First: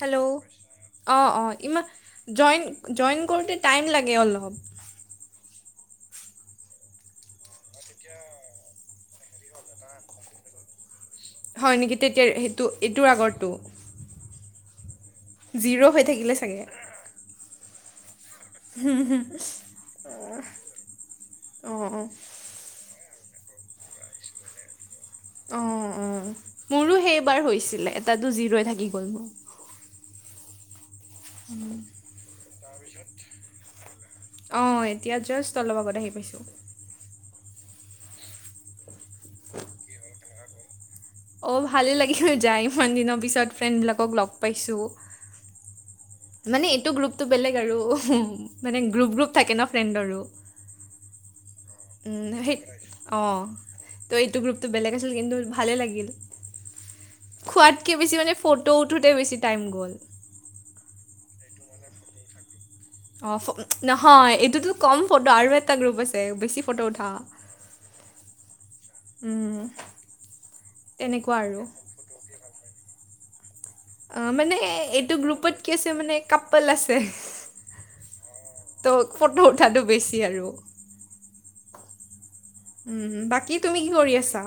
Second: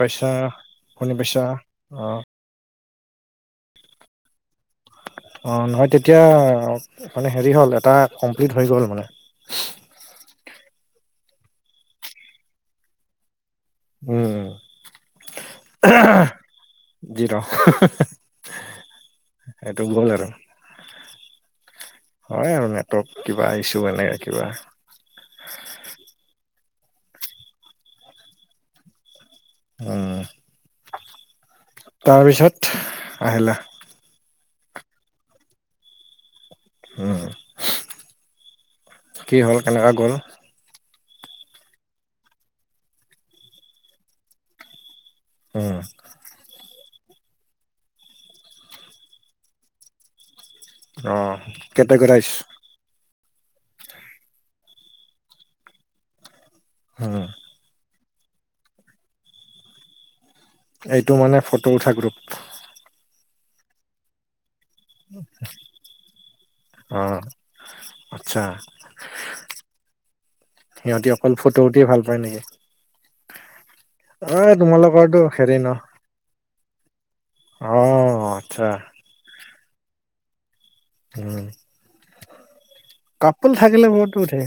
Hello অ' শুনি অ' পাইছা অ' ইমান অ জইণ্ট। জইন্ট কৰোতে টাইম লাগে অলপ-। অ' নহয় তেতিয়া মানে হেৰি হ'ল এটা কমপ্লিট হৈ গ'ল মানে-। হয় নেকি তেতিয়া সেইটো এইটোৰ আগৰটো। উম' উম'। জিৰ' হৈ থাকিলে চাগে। জি ৰ' হ হ হ। হ হ হ অঁ। হয় আৰু নেটৱৰ্ক কিবা ইছ্যু এনেকৈ কিবা-। অ' অ' মোৰো সেইবাৰ হৈছিলে, এটাতো জি'ৰো থাকি গ'ল মোৰ-। অ'। আহিলা তাৰপিছত। অ' এতিয়া জাষ্ট অলপ আগত আহি পাইছোঁ। কি হ'ল কেনেকুৱা গ'ল। অঁ ভালেই লাগিল যায় ইমান দিনৰ পিছত ফ্ৰেণ্ডবিলাকক লগ পাইছোঁ। হম। মানে এইটো গ্ৰুপতটো বেলেগ আৰু মানে গ্ৰুপ গ্ৰুপ থাকে ন ফ্ৰেণ্ডৰো। অ কেটেগৰাইজ উম হে অ ত এইটো গ্ৰুপটো বেলেগ আছিল কিন্তু ভালেই লাগিল। হম। খোৱাতকৈ বেছি মানে ফটো উঠোতে বেছি টাইম গ'ল। এইটো মানে ফটো উঠা গ্ৰুপ, অ নহয় এইটোতো কম ফটো আৰু এটা গ্ৰুপ আছে বেছি ফটো অ উঠা। আচ্ছা উম সিহঁতি অকল তেনেকুৱা ফটো আৰু উঠিয়ে ভাল পায় নেকি। অ মানে এইটো তোমালোকৰটো হেৰি গ্ৰুপত ন কি আছে মানে কাপোল আছে। অ আচ্ছা। ত ফটো উঠাটো বেছি আৰু উম, উম কাপোল বাকী তুমি থাকিলে কি কৰি ফটো উঠে আছা।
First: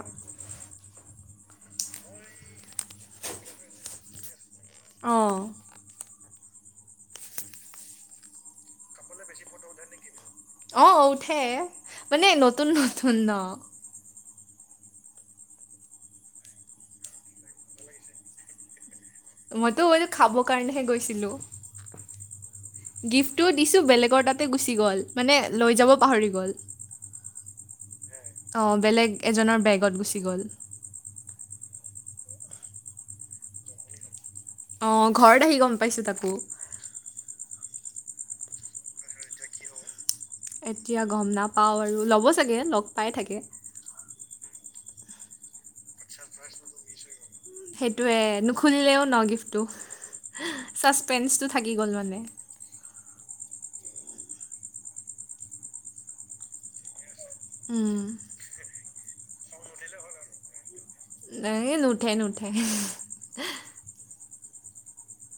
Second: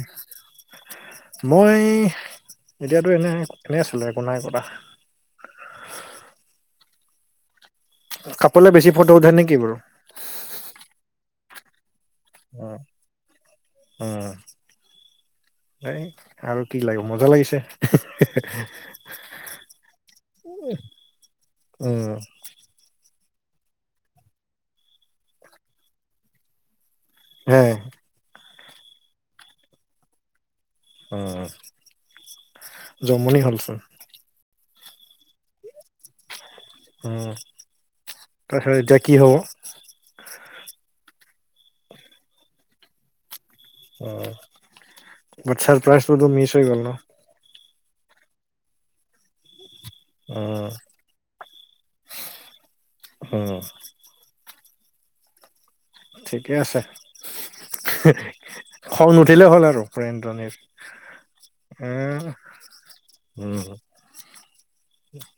মই এতিয়াতো এনে এনে আছিলো একো নাই কৰা। অ কাপোলে বেছি ফটো উঠে নেকি বাৰু অ উঠে মানে নতুন উম নতুন ন। উম, এ আৰু কি লাগে মজা লাগিছে। মইতো এইটো খাবৰ কাৰণেহে গৈছিলো। উম, গিফ্টটো দিছোঁ বেলেগৰ তাতে গুচি গ'ল মানে লৈ যাব পাহৰি গ'ল। হে, অঁ বেলেগ এজনৰ বেগত গুচি গ'ল। অ জমনি হ'লচোন। অ ঘৰত আহি গম পাইছোঁ তাকো। তাৰ পিছত এতিয়া কি হ'ব। এতিয়া গম নাপাওঁ আৰু ল'ব চাগে লগ পাই থাকে। আচ্ছা ছাৰপ্ৰাইজ ত মিছ হৈ গল ন। সেইটোয়ে নুখুলিলেও ন গিফ্টটো উম ছাচপেন্ঞ্চ টো থাকি গ'ল মানে। উম, ঠিকে আছে উম, খং নুঠিলেই হ'ল আৰু [unintelligible] নাই নুঠে উম নুঠে। উম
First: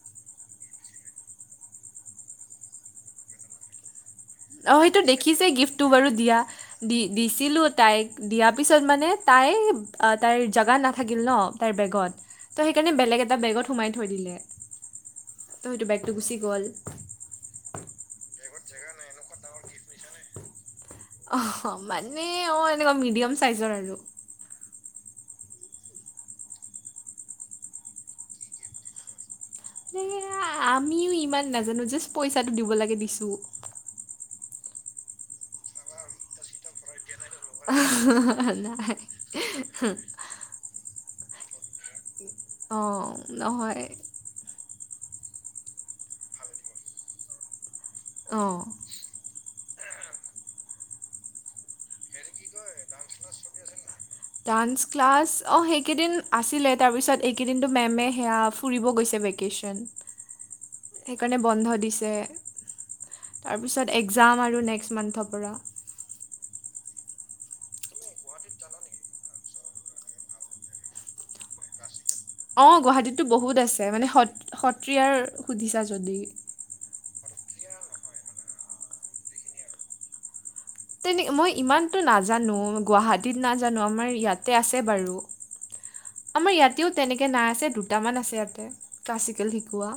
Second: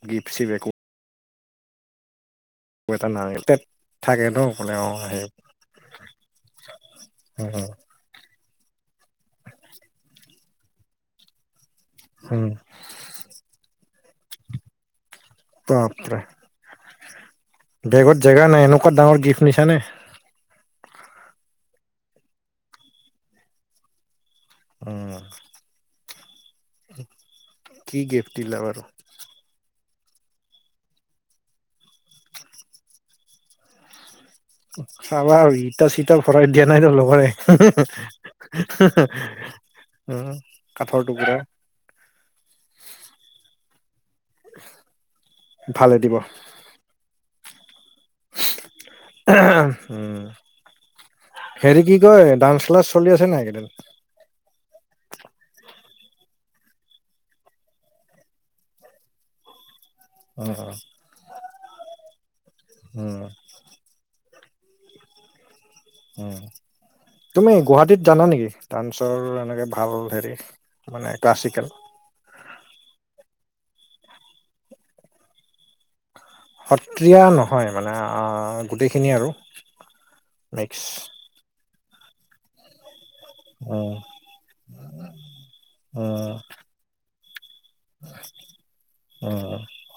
গিফ্ট শ্বিফ্ট একো, [unintelligible] ন বোলে অ সেইটো সেই দেখিছে গিফ্টটো বাৰু দিয়া দি দিছিলোঁ উম তাইক। দিয়া পিছত মানে তাই তাইৰ জাগাত নাথাকিল ন তাইৰ বেগত উম ত সে সেইকাৰণে বেলেগ এটা বেগত সোমাই থৈ দিলে তো সেইটো বেগটো বাপৰে গুচি গ'ল। বেগত জেগা নাই এনেকুৱা ডাঙৰ গিফ্ট নিছানে। অ মানে অ এনেকুৱা মিডিয়াম চাইজৰ আৰু উম, কি গিফ্ট দিলা বাৰু যে আমিও ইমান নাজানো জাষ্ট পইচাটো দিব লাগে দিছোঁ চাবা আৰু ইতা চিটা ভৰাইত দিয়া নাই তো লগৰে নাই উম কাঠৰ টুকুৰা অ নহয় ভালে দিব অ [unintelligible] হেৰি কি কয় ডান্স ক্লাছ চলি আছে নাই এইকেইদিন ডান্স ক্লাছ অ সেইকেইদিন আছিলে তাৰপিছত এইকেইদিনটো মেমে সেয়া ফুৰিব গৈছে ভেগ কেশচন অহ অহ সেইকাৰণে বন্ধ দিছে। উম তাৰ পিছত একজাম আৰু নেক্সট মান্থৰ পৰা উম তুমি গুৱাহাটীত জানা নেকি ডান্সৰ এনেকে ভাল হেৰি মানে ক্লাছিকেল অ গুৱাহাটীতো বহুত আছে মানে সত সত্ৰীয়াৰ সুধিছা যদি সত্ৰীয়া নহয় মানে গোটেইখিনি আৰু মিক্স তেনে মই ইমানতো নাজানো গুৱাহাট টীত নাজানো উম আমাৰ ইয়াতে আছে বাৰু উম আমাৰ ইয়াতেও তেনেকে নাচে টো কেইটামান আছে ইয়াতে উম ক্লাছিকেল শিকোৱা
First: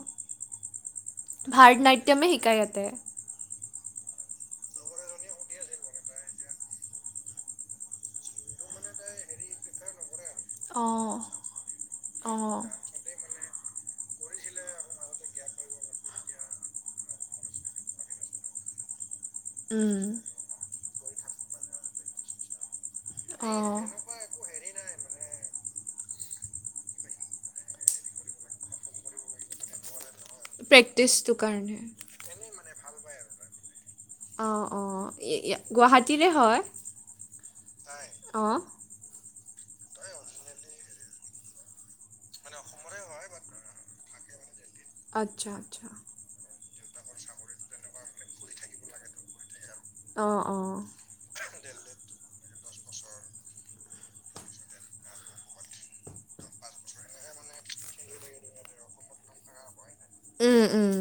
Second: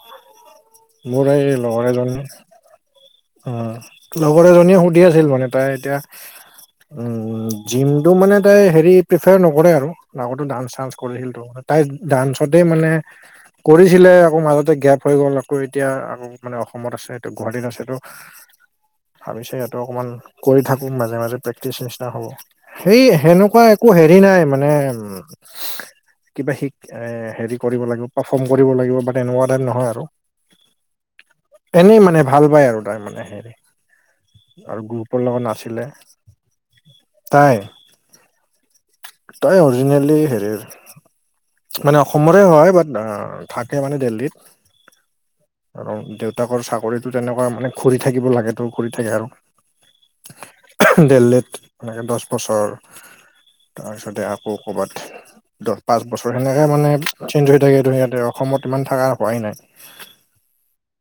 মোৰ ভাৰত নাট্যমে শিকাই ইয়াতে অ লগৰ এজনীয়ে সুধি আছিল মানে তাই এতিয়া উম জিমটো মানে তাই হেৰি প্ৰিফাৰ নকৰে আৰু আগতো ডান্স চান্স অঁ কৰিল টো তাই ডান্সতে মানে কৰিছিলে আকৌ মাজতে গেপ হৈ গ'ল আকৌ এতিয়া আকৌ মানে অসমত আছে গুৱাহাটীত আছে ত ভাবিছো ইয়াতে উম অকণমান কৰি থাকো মাজে মাজে প্ৰেক্টিচ নিচিনা হ'ব সেই সেনেকুৱা অঁ। একো হেৰি নাই মানে উ কিবা শিক এ হেৰি কৰিব লাগিব পাৰফৰ্ম কৰিব লাগিব বাট এনেকুৱা টাইম নহয় আৰু প্ৰেক্টিচটোৰ কাৰণে এনেই মানে ভাল পাই আৰু তাই মানে হেৰি অ আৰু অ গ্ৰুপৰ লগত নাছিলে গুৱাহাটীৰে হয় তাই অ তাই অৰিজিনেলি হেৰিৰ মানে অসমৰে হয় বাট থাকে মানে দিল্লীত আচ্ছা আচ্ছা আৰু দেউ দেউতাকৰ চাকৰিতো তেনেকুৱা মানে ঘূৰি থাকিব লাগেতো ঘূৰি থাকে আৰু অ অ দিল্লীত এনেকে দহ বছৰ তাৰ পিছতে আকৌ ক'ৰবাত দহ পাঁচ বছৰ সেনেকে মানে চেঞ্জ হৈ থাকেটো সিহঁতে অসমত ইমান থকা হোৱাই নাই উম উম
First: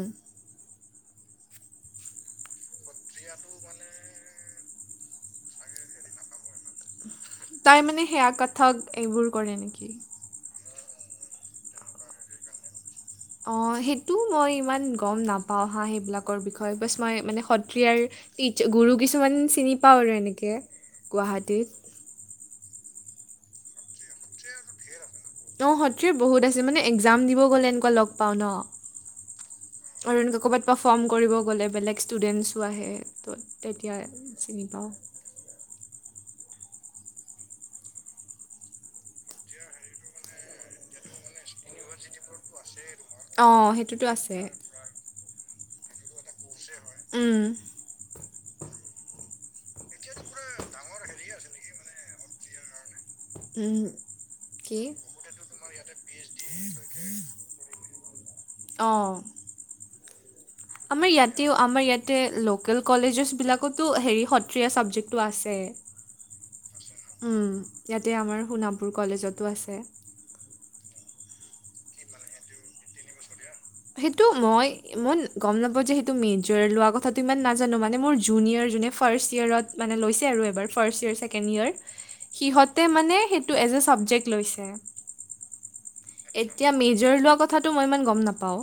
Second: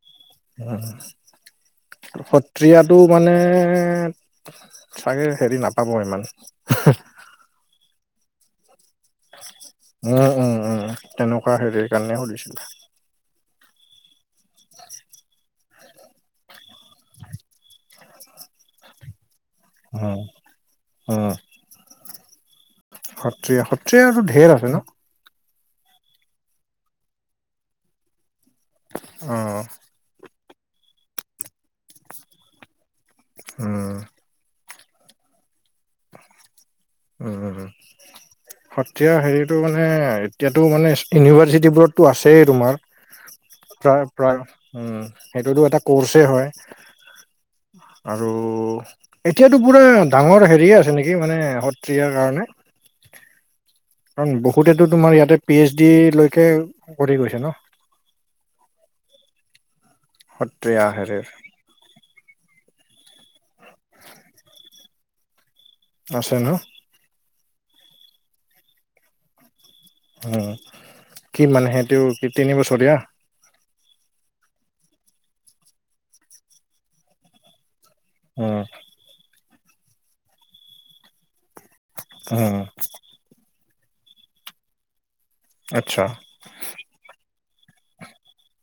সত্ৰীয়াটো মানে চাগে হেৰি নাপাব ইমান তাই মানে সেয়া কথক এইবোৰ কৰে নেকি? উম উম উম, তেনেকুৱা হেৰি কাৰণে সুধিছিল। অ সেইটো মই ইমান গম নাপাওঁ হা‌ সেইবিলাকৰ বিষয়ে, বছ মই মানে সত্ৰীয়াৰ টিছ গুৰু কিছুমান চিনি পাওঁ আৰু উম এনেকে, উম গুৱাহাটীত সত্ৰীয়া সত্ৰীয়াটো ঢেৰ আছে নহ অ সত্ৰীয়া বহুত আছে মানে একজাম দিব গলে এনেকুৱা লগ পাওঁ নহ। অহ অহ। আৰু এনেকুৱা কৰবাত পাৰফৰ্ম কৰিব গলে বেলেগ ষ্টুডেণ্টছো আহে। তহ উম তেতিয়াহে চিনি পাওঁ। অহ অহ অহ সত্ৰীয়া হেৰিটো মানে এতিয়াতো মানে ইউনিভাৰ্চিটিবোৰততো আছেই তোমাৰ অঁ প্ৰায় সেইটোতো আছে প্ৰায় উম, সেইটোতো এটা কৰ্ছে হয়। উম আৰু এতিয়াতো পুৰা ডাঙৰ হেৰি আছে নেকি মানে সত্ৰীয়াৰ কাৰণে উম কাৰণ কি বহুতেটো তোমাৰ ইয়াতে পি এইচ ডি লৈকে কৰি গৈছে নহ। অহ [inaudible] আমাৰ হেৰিৰ ইয়াতেও আমাৰ ইয়াতে লোকেল কলেজেছ বিলাকতো হেৰি সত্ৰীয়া ছাবজেক্টটো আছে। আছে নহ। উম ইয়াতে আমাৰ সোণাপুৰ কলেজতো আছে। আহ, কি মানে সেইটো কি তিনিবছৰীয়া সেইটো মই, মই গম নাপাওঁ যে সেইটো মেজৰ লোৱা কথাটো ইমান নাজানো মানে মোৰ উম জুনিয়ৰ যোনে ফাৰ্ষ্ট ইয়েৰত মানে লৈছে আৰু এইবাৰ ফাৰ্ষ্ট ইয়েৰ, ছেকেণ্ড ইয়েৰ উম সিহঁতে মানে সেইটো এজ এহ ছাবজেক্ট লৈছে। আচ্ছা এতিয়া মেজৰ লোৱা কথাটো মই ইমান গম নাপাওঁ।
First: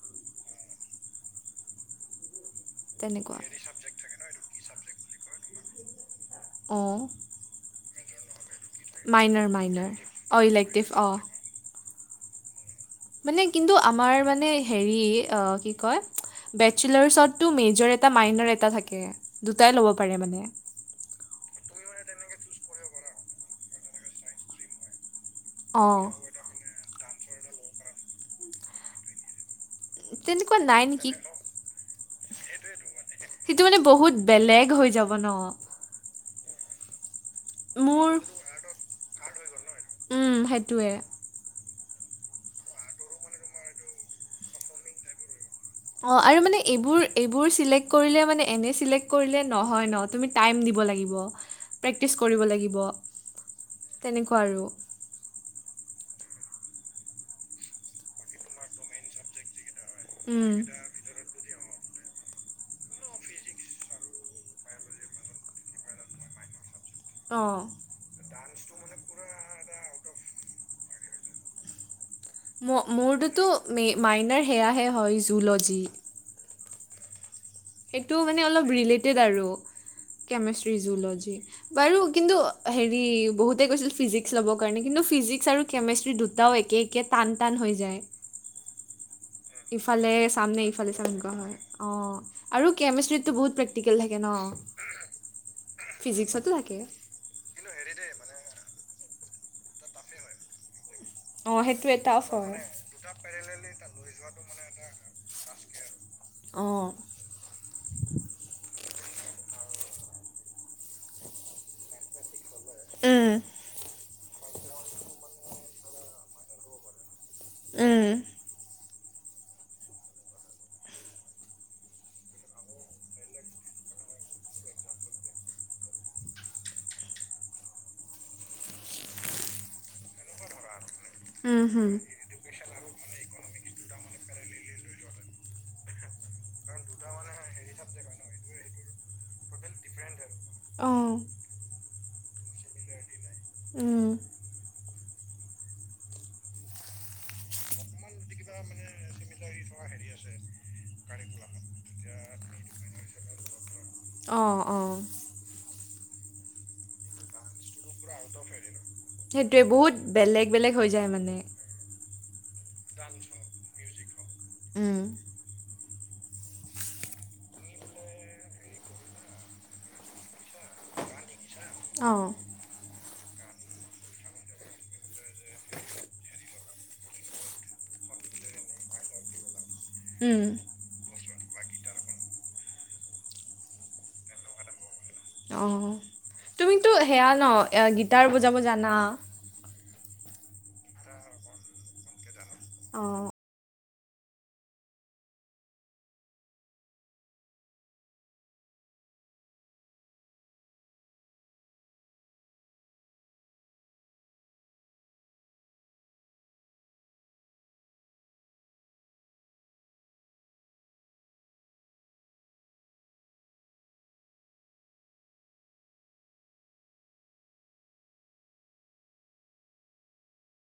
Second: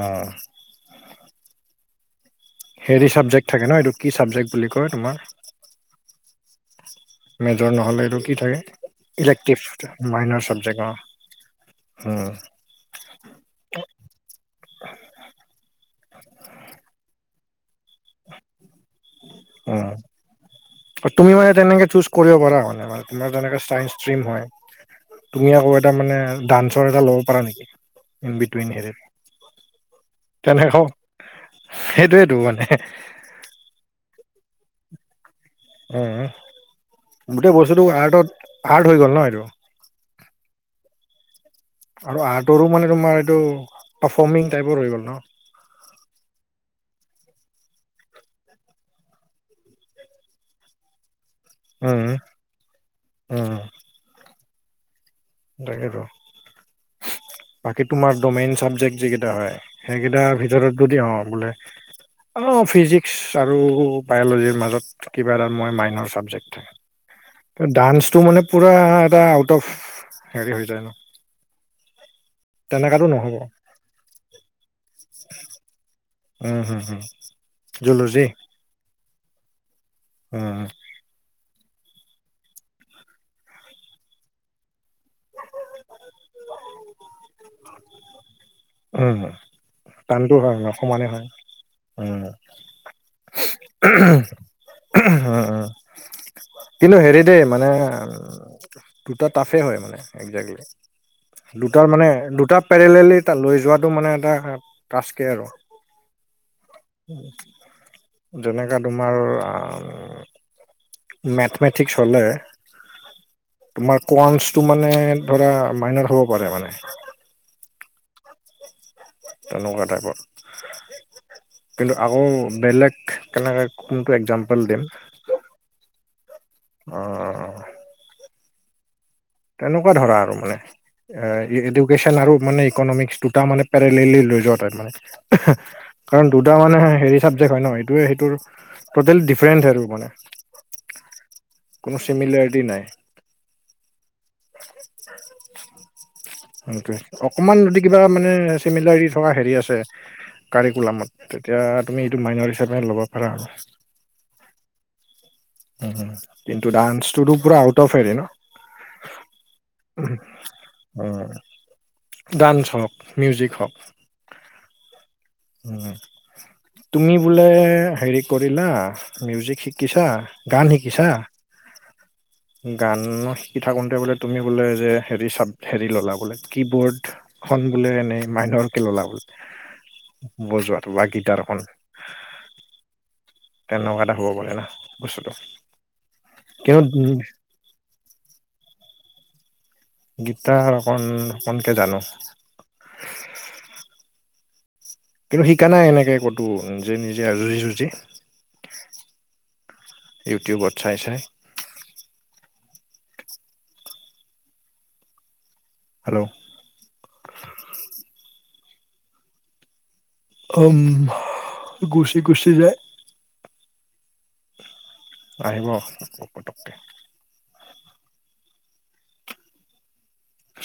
অহ হেৰি তেনেকুৱা চাবজেক্ট থাকে নহ, এইটো কি ছাবজেক্ট বুলি কয় তোমাৰ অহ মেজৰ নহলে এইটো কি থাকে, মাইনাৰ ইলেক্টিভ মাইনাৰ অঁ মাইনাৰ ইলেক্টিভ চাবজেক্ট অঁ অহ হুম মানে কিন্তু আমাৰ মানে হেৰি, অহ কি কয় বেচেলাৰ্চতটো মেজৰ এটা, মাইনাৰ এটা থাকে দুটাই লব পাৰে মানে অহ তুমি মানে তেনেকে চুজ কৰিব পৰা মানে তোমাৰ যেনেকে চাইন্স ষ্টিম হয়। তুমি আকৌ এটা অঁ মানে ডান্সৰ এটা লব পাৰা নেকি, ইন বিটুইন হেৰি তেনেকুৱা নাই নেকি সেইটোয়েটো মানে সেইটো মানে বহুত বেলেগ হৈ যাব নহ। অহ, গোটেই বস্তুটো মোৰ আৰ্টত আৰ্ট হৈ গল নহ এইটো উম সেইটোৱে আৰু আৰ্টৰো মানে তোমাৰ এইটো পাৰফৰ্মিং টাইপৰ হৈ গল নহ অহ আৰু মানে এইবোৰ, এইবোৰ চিলেক্ট কৰিলে মানে এনে চিলেক্ট কৰিলে নহয় নহ। তুমি টাইম দিব লাগিব, উম প্ৰেক্টিচ কৰিব লাগিব উম তেনেকুৱা আৰু তাকেটো বাকী তোমাৰটো মেইন চাবজেক্ট যিকেইটা হয়, সেইকেইটাৰ উম ভিতৰত যদি অহ বোলে অহ ফিজিক্স আৰু বায়লজিৰ মাজত কিবা এটা মই মাইনৰ চাবজেক্ট থাকে। অ টো ডান্সটো মানে পোৰা এটা আউট অফ হেৰি হৈ যায় ন। মোৰ তেনেকাতো নহ'ব মোৰটোতো মে মাইনাৰ সেয়াহে হয় জুলজী। উম হুম হম। সেইটো জুলজি মানে অলপ ৰিলেটেড আৰু উম কেমেষ্ট্ৰি জুলজি। বাৰু কিন্তু হেৰি বহুতেই কৈছিল ফিজিক্স ল'ব কাৰণে কিন্তু ফিজিক্স আৰু কেমেষ্ট্ৰি দুটাও একেই। কে টান টান হৈ যায়। উম হম্। ইফালে চামনে ইফালে চাম এনেকুৱা হয়, অহ উম, আৰু কেমেষ্ট্ৰীটো বহুত প্ৰেক্টিকেল থাকে ন। অঁ অঁ ফিজিক্সতো থাকে কিন্তু হেৰি দেই মানে দুটা টাফে হয় মানে একজেক্টলি। অহ দুটাৰ সেইটোৱে মানে টাফ দুটা হয়। মানে পেৰেলেলি দুটা লৈ যোৱাটো পেৰেলিলী মানে টাফ এটা হৈ যোৱাটো টাস্কে আৰু। মানে এটা [inaudible] আৰু। অঁ। যেনেকা তোমাৰ আউমহ মেথমেটিক্স হলে উম তোমাৰ কোৱান্তচটো মানে ধৰা মাইনৰ হ'ব পাৰে মানে। উম। তেনেকুৱা টাইপৰ। কিন্তু আকৌ বেলেগ কেনেকে কোনটো এক্জাম্পল দিম অঁ অঁ অঁ অঁ। তেনেকুৱা ধৰা আৰু মানে উম এ হুম এডুকেশচন আৰু মানে ইকনমিক্স দুটা মানে পেৰেলেলি লৈ যোৱা তাইপ মানে। কাৰণ দুটা মানে হেৰি চাবজেক্ট হয় ন ইটোয়ে সিটোৰ টোটেল ডিফাৰেন্ট এইটো মানে, অঁ কোনো চিমিলাৰটি নাই। উম এইটোৱে, অকমান যদি কিবা মানে চিমিলাৰিটি থকা হেৰি আছে কাৰিকুলামত তেতিয়া তুমি এইটো মাইনৰ হিচাপে ল'ব পাৰা আৰু। অঁ। অঁ। উম উম কিন্তু ডান্সটোতো পোৰা আউট অফ হেৰি ন। সেইটোৱে বহুত বেলেগ বেলেগ হৈ যায় উম, মানে। ডান্স হওক, মিউজিক হওক উম। উ তুমি বোলে হেৰি কৰিলা মিউজিক শিকিছা, গান শিকিছা? অঁ। গান শিকি থাকোঁতে বোলে তুমি বোলে যে হেৰি চাব হেৰি ল'লা বোলে কি বৰ্ড খন বোলে এনেই মাইনৰ কে ললা বোলে উম বজোৱাটো বা গীটাৰখন তেনেকুৱা এটা হ'ব পৰে না বস্তুটো। অঁ কিন্তু তুমিতো উম সেয়া ন এ গীটাৰ বজাব জানা? গীটাৰ অকণ অকণকে জানো। অঁ। কিন্তু শিকা নাই এনেকে ক'তো, নিজে নিজে আ যুঁজি যুঁজি। ইউটিউবত চাই চাই। হেল্ল। [unintelligible] গুচি গুচি যায়। আহিব পতককে।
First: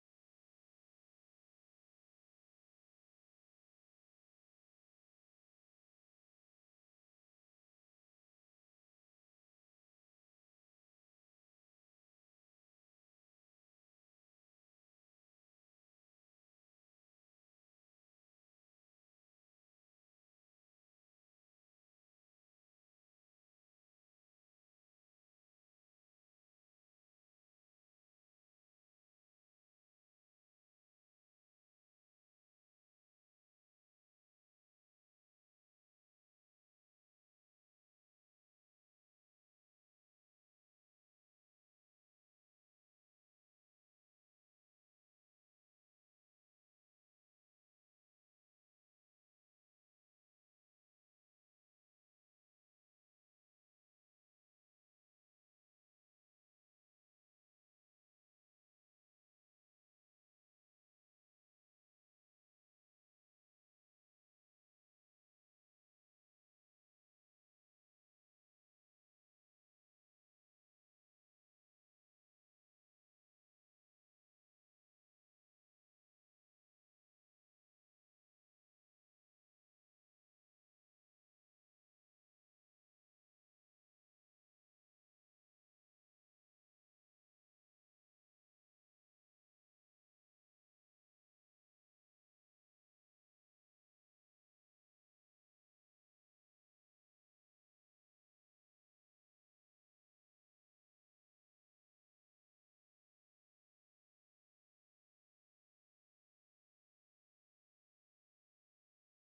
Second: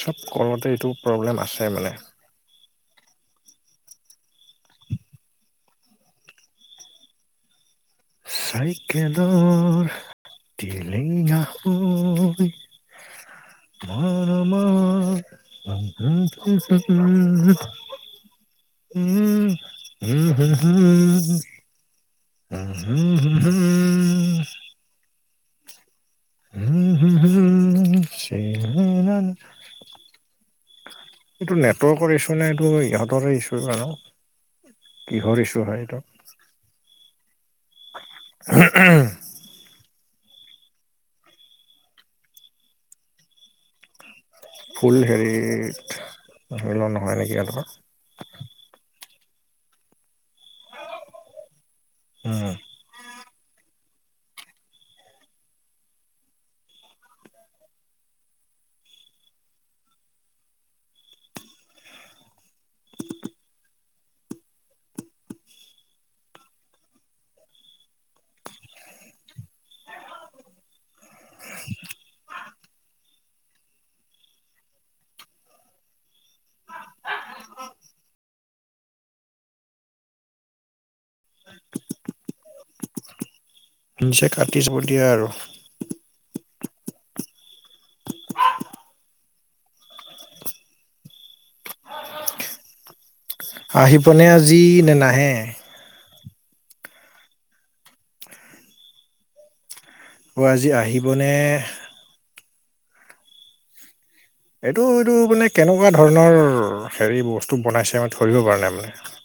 চব কলতে এইটো প্ৰব্লেম আছে মানে। চাইকেলৰ টিলিঙা হয়। [unintelligible] [unintelligible] উম উম হুম হুম। উম হুম হুম হুম। উম। [unintelligible] এইটো নেটৱৰ্কৰ ইছ্যু নে, এইটো ইহঁতৰে ইছ্যু আৰু জানো। কিহৰ ইছু হয় সেইটো। [unintelligible] ফুল হেৰিত ধৰি লোৱা নহয় নেকি ইহঁতৰ। উম। [inaudible] নিচে কাটি চব দিয়া আৰু। [inaudible] আহিবনে আজি নে নাহে? ঐ আজি আহিবনে? এইটো এইটো মানে কেনেকুৱা ধৰণৰ হেৰি বস্তু বনাইছে, মই ধৰিবৰ পৰা নাই মানে।